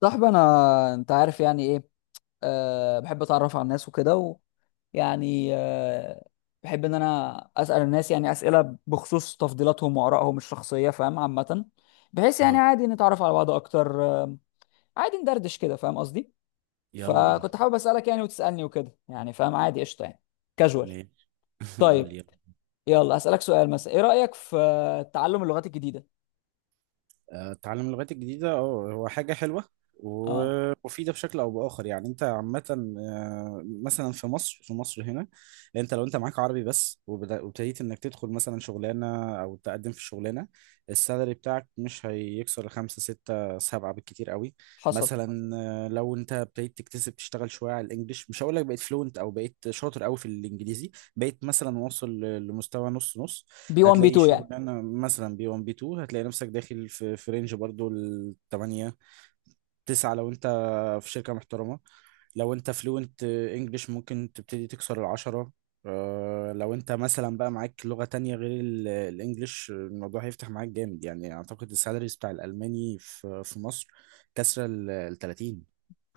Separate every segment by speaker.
Speaker 1: صاحبي انا انت عارف يعني ايه. بحب اتعرف على الناس وكده. ويعني بحب ان انا اسال الناس يعني اسئله بخصوص تفضيلاتهم وارائهم الشخصيه، فاهم؟ عامه بحيث يعني
Speaker 2: اه.
Speaker 1: عادي نتعرف على بعض اكتر عادي ندردش كده، فاهم قصدي؟
Speaker 2: يلا بينا.
Speaker 1: فكنت حابب اسالك يعني وتسالني وكده، يعني فاهم عادي، قشطه يعني، كاجوال.
Speaker 2: ماشي. قول
Speaker 1: طيب،
Speaker 2: لي.
Speaker 1: يلا اسالك سؤال. مثلا ايه رايك في تعلم اللغات الجديده؟
Speaker 2: تعلم اللغات الجديدة هو حاجة حلوة
Speaker 1: اه،
Speaker 2: ومفيدة بشكل أو بآخر، يعني أنت عامة. مثلا في مصر هنا. أنت لو معاك عربي بس، وابتديت إنك تدخل مثلا شغلانة أو تقدم في شغلانة، السالري بتاعك مش هيكسر خمسة ستة سبعة بالكتير قوي.
Speaker 1: حصل.
Speaker 2: مثلا لو أنت ابتديت تكتسب، تشتغل شوية على الإنجليش، مش هقول لك بقيت فلوينت أو بقيت شاطر قوي في الإنجليزي، بقيت مثلا واصل لمستوى نص نص.
Speaker 1: بي 1 بي
Speaker 2: هتلاقي
Speaker 1: 2 يعني.
Speaker 2: شغلانه مثلا بي 1 بي 2، هتلاقي نفسك داخل في رينج برضو ال 8 9. لو انت في شركه محترمه، لو انت فلوينت انجلش ممكن تبتدي تكسر العشرة. لو انت مثلا بقى معاك لغة تانية غير الانجليش، الموضوع هيفتح معاك جامد يعني. اعتقد السالاريز بتاع الالماني في مصر كسر ال 30.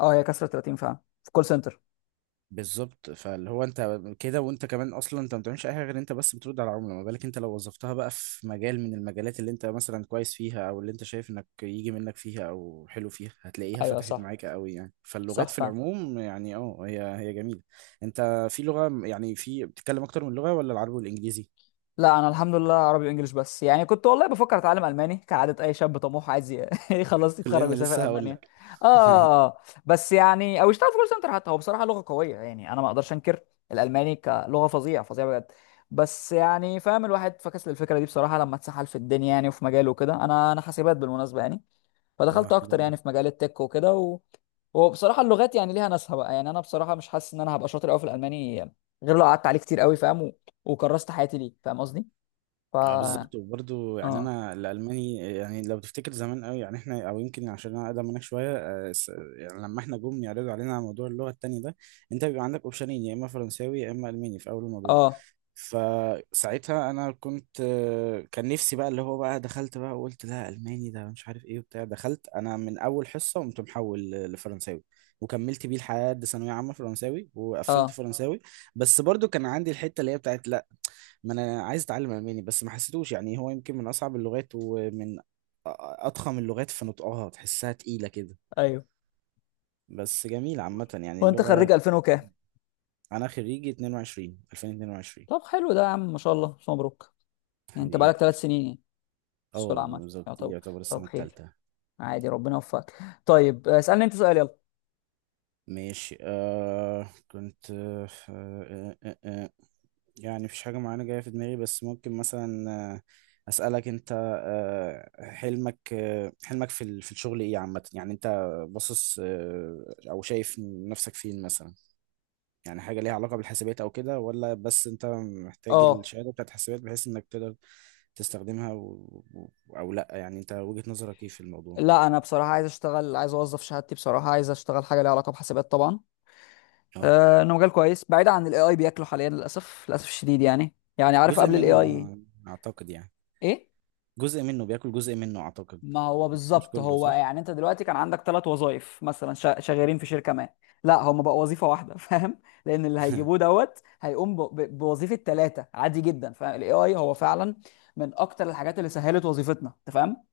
Speaker 1: اه، هي كسرت 30 فاهم، في كول سنتر.
Speaker 2: بالظبط، فاللي هو انت كده، وانت كمان اصلا انت ما بتعملش اي حاجه غير انت بس بترد على العملاء. ما بالك انت لو وظفتها بقى في مجال من المجالات اللي انت مثلا كويس فيها، او اللي انت شايف انك يجي منك فيها او حلو فيها، هتلاقيها
Speaker 1: ايوه
Speaker 2: فتحت
Speaker 1: صح،
Speaker 2: معاك قوي يعني. فاللغات
Speaker 1: صح
Speaker 2: في
Speaker 1: فعلا.
Speaker 2: العموم يعني هي جميله. انت في لغه، يعني في بتتكلم اكتر من لغه، ولا العربي والانجليزي؟
Speaker 1: لا انا الحمد لله عربي وانجليش بس. يعني كنت والله بفكر اتعلم الماني، كعاده اي شاب طموح عايز يخلص يتخرج
Speaker 2: كلنا
Speaker 1: ويسافر
Speaker 2: لسه هقول
Speaker 1: المانيا.
Speaker 2: لك.
Speaker 1: اه، آه. بس يعني او يشتغل في كول سنتر حتى. هو بصراحه لغه قويه، يعني انا ما اقدرش انكر الالماني كلغه، فظيعه فظيعه بجد. بس يعني فاهم، الواحد فكس للفكره دي بصراحه لما اتسحل في الدنيا يعني وفي مجاله وكده. انا حاسبات بالمناسبه يعني،
Speaker 2: اه،
Speaker 1: فدخلت
Speaker 2: حلو
Speaker 1: اكتر يعني
Speaker 2: ده.
Speaker 1: في مجال التك وكده و... وبصراحه اللغات يعني ليها ناسها بقى. يعني انا بصراحه مش حاسس ان انا هبقى شاطر قوي في الالماني غير لو قعدت عليه كتير قوي فاهم، و... وكرست حياتي ليه، فاهم قصدي؟ ف
Speaker 2: اه بالظبط. وبرضه يعني
Speaker 1: اه
Speaker 2: انا الالماني، يعني لو تفتكر زمان قوي يعني احنا، او يمكن عشان انا اقدم منك شويه، يعني لما احنا جم يعرضوا علينا على موضوع اللغه التاني ده، انت بيبقى عندك اوبشنين، يا اما فرنساوي يا اما الماني، في اول الموضوع.
Speaker 1: اه
Speaker 2: فساعتها انا كنت، كان نفسي بقى اللي هو بقى دخلت بقى، وقلت لا الماني ده مش عارف ايه وبتاع، دخلت انا من اول حصه قمت محول لفرنساوي، وكملت بيه لحد ثانويه عامه فرنساوي، وقفلت
Speaker 1: اه
Speaker 2: فرنساوي. بس برضو كان عندي الحته اللي هي بتاعت، ما انا عايز اتعلم الماني، بس ما حسيتوش. يعني هو يمكن من اصعب اللغات ومن اضخم اللغات في نطقها، تحسها تقيلة كده،
Speaker 1: ايوه.
Speaker 2: بس جميل عامة يعني
Speaker 1: وانت
Speaker 2: اللغة.
Speaker 1: خريج 2000 وكام؟
Speaker 2: انا خريجي 22 2022.
Speaker 1: طب حلو ده يا عم، ما شاء الله، ألف مبروك. يعني انت بقالك
Speaker 2: حبيبي.
Speaker 1: ثلاث سنين يعني في سوق
Speaker 2: اه
Speaker 1: العمل. يا
Speaker 2: بالظبط، دي
Speaker 1: طب،
Speaker 2: يعتبر
Speaker 1: طب
Speaker 2: السنة
Speaker 1: خير،
Speaker 2: التالتة.
Speaker 1: عادي، ربنا يوفقك. طيب، اسالني انت سؤال، يلا.
Speaker 2: ماشي. آه كنت آه آه آه آه. يعني مفيش حاجة معينة جاية في دماغي، بس ممكن مثلا أسألك أنت. حلمك في في الشغل إيه عامة؟ يعني أنت باصص، أو شايف نفسك فين مثلا؟ يعني حاجة ليها علاقة بالحاسبات أو كده، ولا بس أنت محتاج
Speaker 1: اه.
Speaker 2: الشهادة بتاعت الحاسبات بحيث إنك تقدر تستخدمها، و... أو لأ؟ يعني أنت وجهة نظرك إيه في الموضوع؟
Speaker 1: لا انا بصراحه عايز اشتغل، عايز اوظف شهادتي، بصراحه عايز اشتغل حاجه ليها علاقه بحاسبات طبعا.
Speaker 2: أه.
Speaker 1: انه مجال كويس، بعيد عن الاي اي بياكله حاليا للاسف، للاسف الشديد يعني. يعني عارف
Speaker 2: جزء
Speaker 1: قبل الاي
Speaker 2: منه
Speaker 1: اي
Speaker 2: أعتقد يعني،
Speaker 1: ايه؟
Speaker 2: جزء منه بياكل جزء منه أعتقد.
Speaker 1: ما هو
Speaker 2: بس مش
Speaker 1: بالظبط.
Speaker 2: كله،
Speaker 1: هو
Speaker 2: صح؟
Speaker 1: يعني انت دلوقتي كان عندك ثلاث وظائف مثلا، شغالين في شركه ما. لا، هم بقى وظيفه واحده فاهم؟ لان اللي هيجيبوه دوت هيقوم بوظيفه ثلاثه عادي جدا، فاهم؟ الاي اي هو فعلا من اكتر الحاجات اللي سهلت وظيفتنا، انت فاهم.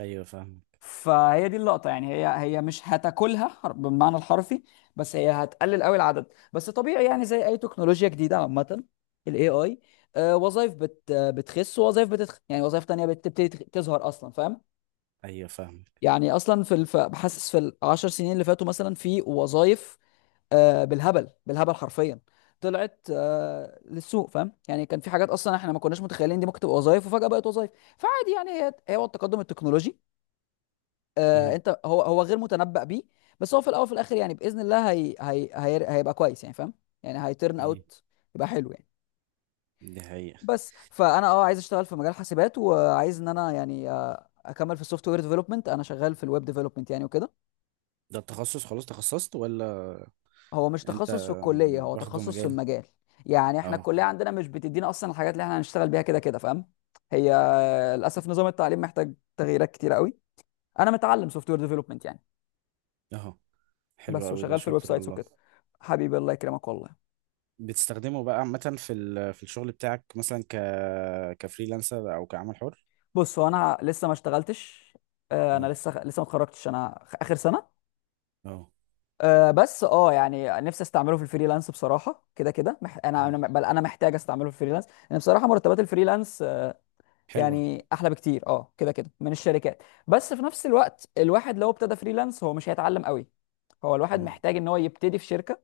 Speaker 2: أيوه فاهمك.
Speaker 1: فهي دي اللقطة يعني. هي مش هتاكلها بالمعنى الحرفي، بس هي هتقلل قوي العدد. بس طبيعي يعني، زي اي تكنولوجيا جديدة عامة. الاي اي وظائف بت آه، بتخس، ووظائف بتتخ يعني وظائف تانية بتبتدي تظهر اصلا، فاهم؟
Speaker 2: أيوه فاهمك.
Speaker 1: يعني اصلا في الف... بحسس في العشر سنين اللي فاتوا مثلا في وظائف بالهبل، بالهبل حرفيا، طلعت للسوق، فاهم؟ يعني كان في حاجات اصلا احنا ما كناش متخيلين دي ممكن تبقى وظائف، وفجأة بقت وظائف. فعادي يعني، هي هو التقدم التكنولوجي. آه، انت هو غير متنبأ بيه، بس هو في الاول وفي الاخر يعني باذن الله هي هيبقى كويس يعني، فاهم؟ يعني هيترن
Speaker 2: مم.
Speaker 1: اوت يبقى حلو يعني.
Speaker 2: دي حقيقة.
Speaker 1: بس فانا اه عايز اشتغل في مجال حاسبات، وعايز ان انا يعني اكمل في السوفت وير ديفلوبمنت. انا شغال في الويب ديفلوبمنت يعني وكده.
Speaker 2: ده التخصص، خلاص تخصصت؟ ولا
Speaker 1: هو مش
Speaker 2: انت
Speaker 1: تخصص في الكليه، هو
Speaker 2: واخده
Speaker 1: تخصص في
Speaker 2: مجال؟
Speaker 1: المجال. يعني احنا
Speaker 2: اه.
Speaker 1: الكليه عندنا مش بتدينا اصلا الحاجات اللي احنا هنشتغل بيها كده كده، فاهم؟ هي للاسف نظام التعليم محتاج تغييرات كتيره قوي. انا متعلم سوفت وير ديفلوبمنت يعني،
Speaker 2: اهو. حلو
Speaker 1: بس،
Speaker 2: قوي ده،
Speaker 1: وشغال في الويب
Speaker 2: شاطر
Speaker 1: سايتس
Speaker 2: والله.
Speaker 1: وكده. حبيبي، الله يكرمك والله.
Speaker 2: بتستخدمه بقى عامة في في الشغل بتاعك، مثلا كفريلانسر او كعمل حر؟
Speaker 1: بص هو انا لسه ما اشتغلتش. انا
Speaker 2: اه.
Speaker 1: لسه ما اتخرجتش، انا اخر سنه.
Speaker 2: اه.
Speaker 1: بس اه يعني نفسي استعمله في الفريلانس بصراحه. كده كده مح... انا
Speaker 2: مم.
Speaker 1: انا بل انا محتاج استعمله في الفريلانس، لان بصراحه مرتبات الفريلانس
Speaker 2: حلوة.
Speaker 1: يعني احلى بكتير اه كده كده من الشركات. بس في نفس الوقت الواحد لو ابتدى فريلانس هو مش هيتعلم قوي. هو الواحد
Speaker 2: مم.
Speaker 1: محتاج ان هو يبتدي في شركه،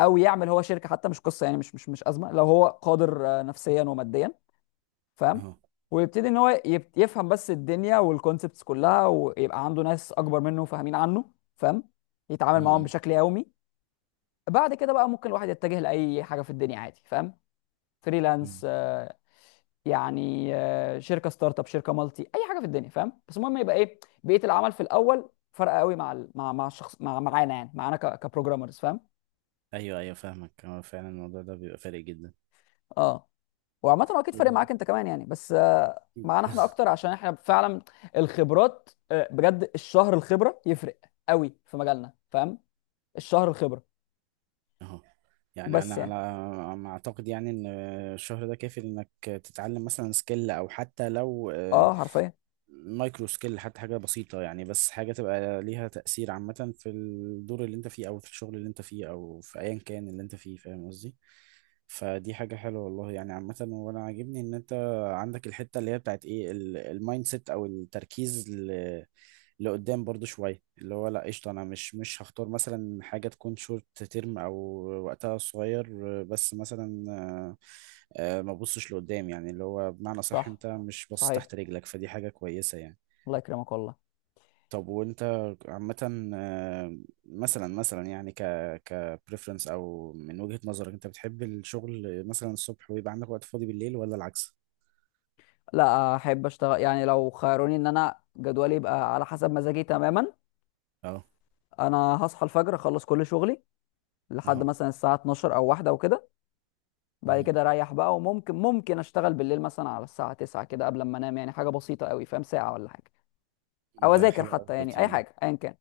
Speaker 1: او يعمل هو شركه حتى، مش قصه يعني، مش ازمه لو هو قادر نفسيا وماديا، فاهم؟
Speaker 2: اهو.
Speaker 1: ويبتدي ان هو يفهم بس الدنيا والكونسبتس كلها، ويبقى عنده ناس اكبر منه فاهمين عنه، فاهم؟ يتعامل معاهم
Speaker 2: مم.
Speaker 1: بشكل يومي. بعد كده بقى ممكن الواحد يتجه لاي حاجه في الدنيا عادي، فاهم؟
Speaker 2: مم.
Speaker 1: فريلانس يعني شركه ستارت اب، شركه مالتي، اي حاجه في الدنيا، فاهم؟ بس المهم يبقى ايه بيئه العمل في الاول. فرق قوي مع ال- مع الشخص، مع معانا يعني، معانا كبروجرامرز، فاهم؟
Speaker 2: ايوه ايوه فاهمك، هو فعلا الموضوع ده بيبقى فارق جدا.
Speaker 1: اه. وعامة هو اكيد فارق
Speaker 2: أيوة،
Speaker 1: معاك انت كمان يعني، بس
Speaker 2: أكيد.
Speaker 1: معانا احنا اكتر عشان احنا فعلا الخبرات بجد الشهر الخبرة يفرق قوي في مجالنا، فاهم؟ الشهر الخبرة.
Speaker 2: اهو. يعني انا
Speaker 1: بس
Speaker 2: على
Speaker 1: يعني،
Speaker 2: ما اعتقد، يعني ان الشهر ده كافي انك تتعلم مثلا سكيل، او حتى لو
Speaker 1: اه حرفيا.
Speaker 2: مايكرو سكيل، حتى حاجة بسيطة يعني، بس حاجة تبقى ليها تأثير عامة في الدور اللي انت فيه، او في الشغل اللي انت فيه، او في ايا كان اللي انت فيه، فاهم قصدي؟ فدي حاجة حلوة والله يعني عامة. وانا عاجبني ان انت عندك الحتة اللي هي بتاعت ايه، المايند سيت او التركيز لقدام برضو شوية، اللي هو لا قشطة، أنا مش هختار مثلا حاجة تكون شورت تيرم أو وقتها صغير، بس مثلا ما ببصش لقدام يعني، اللي هو بمعنى صح،
Speaker 1: صح،
Speaker 2: أنت مش باصص
Speaker 1: صحيح.
Speaker 2: تحت رجلك، فدي حاجة كويسة يعني.
Speaker 1: الله يكرمك والله.
Speaker 2: طب وأنت عامة، مثلا يعني ك preference، أو من وجهة نظرك أنت بتحب الشغل مثلا الصبح، ويبقى عندك وقت فاضي بالليل، ولا العكس؟
Speaker 1: لا، احب اشتغل يعني لو خيروني ان انا جدولي يبقى على حسب مزاجي تماما.
Speaker 2: أهو.
Speaker 1: انا هصحى الفجر، اخلص كل شغلي لحد
Speaker 2: أهو.
Speaker 1: مثلا الساعة 12 او واحدة وكده. بعد
Speaker 2: مهم.
Speaker 1: كده اريح بقى، وممكن اشتغل بالليل مثلا على الساعة 9 كده قبل ما انام، يعني حاجة بسيطة قوي، فاهم؟ ساعة ولا حاجة، او
Speaker 2: ده
Speaker 1: اذاكر
Speaker 2: حلو أوي
Speaker 1: حتى، يعني
Speaker 2: الروتين
Speaker 1: اي
Speaker 2: ده.
Speaker 1: حاجه ايا كان.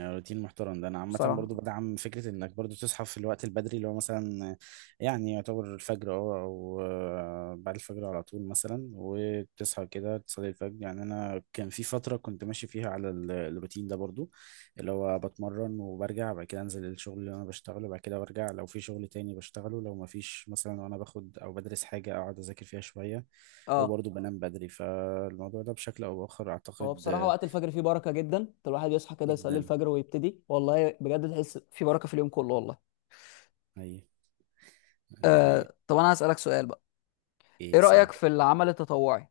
Speaker 2: روتين محترم ده. انا عامه
Speaker 1: بصراحه
Speaker 2: برضو بدعم فكره انك برضو تصحى في الوقت البدري، اللي هو مثلا يعني يعتبر الفجر، او بعد الفجر على طول مثلا، وتصحى كده تصلي الفجر. يعني انا كان في فتره كنت ماشي فيها على الروتين ده برضو، اللي هو بتمرن وبرجع، بعد كده انزل الشغل اللي انا بشتغله، بعد كده برجع لو في شغل تاني بشتغله، لو ما فيش مثلا وانا باخد او بدرس حاجه، اقعد اذاكر فيها شويه،
Speaker 1: اه،
Speaker 2: وبرضو بنام بدري. فالموضوع ده بشكل او باخر
Speaker 1: هو
Speaker 2: اعتقد
Speaker 1: بصراحة وقت الفجر فيه بركة جدا. الواحد يصحى كده يصلي
Speaker 2: جدا.
Speaker 1: الفجر ويبتدي، والله بجد تحس في بركة في اليوم كله والله.
Speaker 2: هي دي حقيقة.
Speaker 1: آه، طب انا هسألك سؤال بقى. ايه
Speaker 2: ايه سهل.
Speaker 1: رأيك في العمل التطوعي؟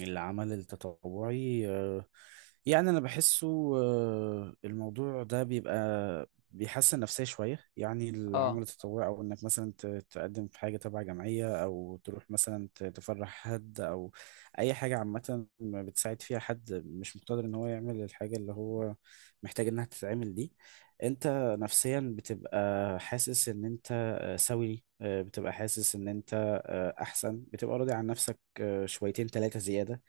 Speaker 2: العمل التطوعي يعني انا بحسه، الموضوع ده بيبقى بيحسن نفسية شوية يعني.
Speaker 1: اه
Speaker 2: العمل التطوعي او انك مثلا تقدم في حاجة تبع جمعية، او تروح مثلا تفرح حد، او اي حاجة عامة بتساعد فيها حد مش مقتدر ان هو يعمل الحاجة اللي هو محتاج انها تتعمل دي. انت نفسيا بتبقى حاسس ان انت، سوي، بتبقى حاسس ان انت احسن، بتبقى راضي عن نفسك شويتين ثلاثة زيادة.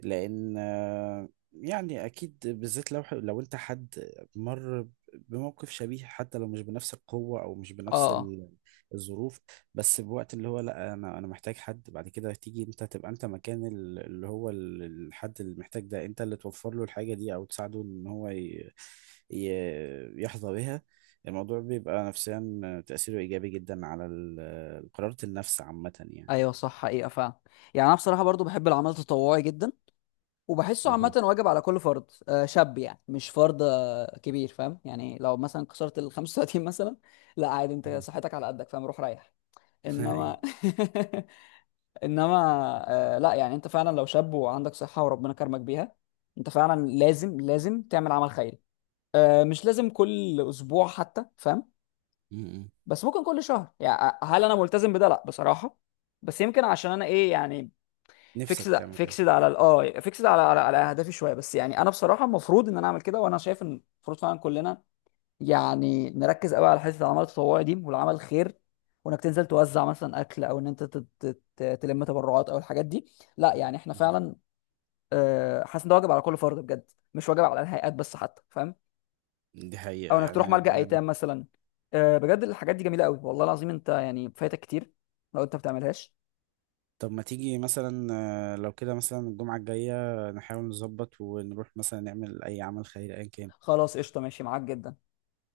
Speaker 2: لأن يعني أكيد، بالذات لو أنت حد مر بموقف شبيه، حتى لو مش بنفس القوة أو مش بنفس
Speaker 1: اه
Speaker 2: الظروف. بس بوقت اللي هو لا، أنا محتاج حد، بعد كده تيجي أنت تبقى أنت مكان اللي هو الحد اللي محتاج ده، أنت اللي توفر له الحاجة دي، أو تساعده إن هو يحظى بها. الموضوع بيبقى نفسيا تأثيره إيجابي جدا على قرارة النفس عامة يعني.
Speaker 1: ايوه صح، حقيقة فعلا. يعني انا بصراحة برضو بحب العمل التطوعي جدا، وبحسه عامة
Speaker 2: أها.
Speaker 1: واجب على كل فرد شاب، يعني مش فرد كبير، فاهم؟ يعني لو مثلا كسرت ال 35 مثلا، لا عادي، انت صحتك على قدك، فاهم؟ روح ريح.
Speaker 2: أها.
Speaker 1: انما انما لا يعني انت فعلا لو شاب وعندك صحه وربنا كرمك بيها، انت فعلا لازم تعمل عمل خيري. آه مش لازم كل اسبوع حتى، فاهم؟
Speaker 2: م-م.
Speaker 1: بس ممكن كل شهر يعني. هل انا ملتزم بده؟ لا بصراحه. بس يمكن عشان انا ايه يعني،
Speaker 2: نفسك تعمل كده.
Speaker 1: فيكسد على على اهدافي شويه. بس يعني انا بصراحه المفروض ان انا اعمل كده، وانا شايف ان المفروض فعلا كلنا يعني نركز قوي على حته العمل التطوعي دي والعمل الخير. وانك تنزل توزع مثلا اكل، او ان انت تلم تبرعات او الحاجات دي. لا يعني احنا
Speaker 2: م-م.
Speaker 1: فعلا حاسس ان ده واجب على كل فرد بجد، مش واجب على الهيئات بس حتى، فاهم؟
Speaker 2: دي
Speaker 1: او
Speaker 2: حقيقة
Speaker 1: انك
Speaker 2: يعني.
Speaker 1: تروح ملجأ ايتام مثلا. بجد الحاجات دي جميله قوي والله العظيم، انت يعني فايتك كتير لو انت بتعملهاش.
Speaker 2: طب ما تيجي مثلا لو كده مثلا الجمعة الجاية نحاول نظبط، ونروح مثلا نعمل أي عمل خيري أيا كان.
Speaker 1: خلاص قشطه، ماشي معاك جدا.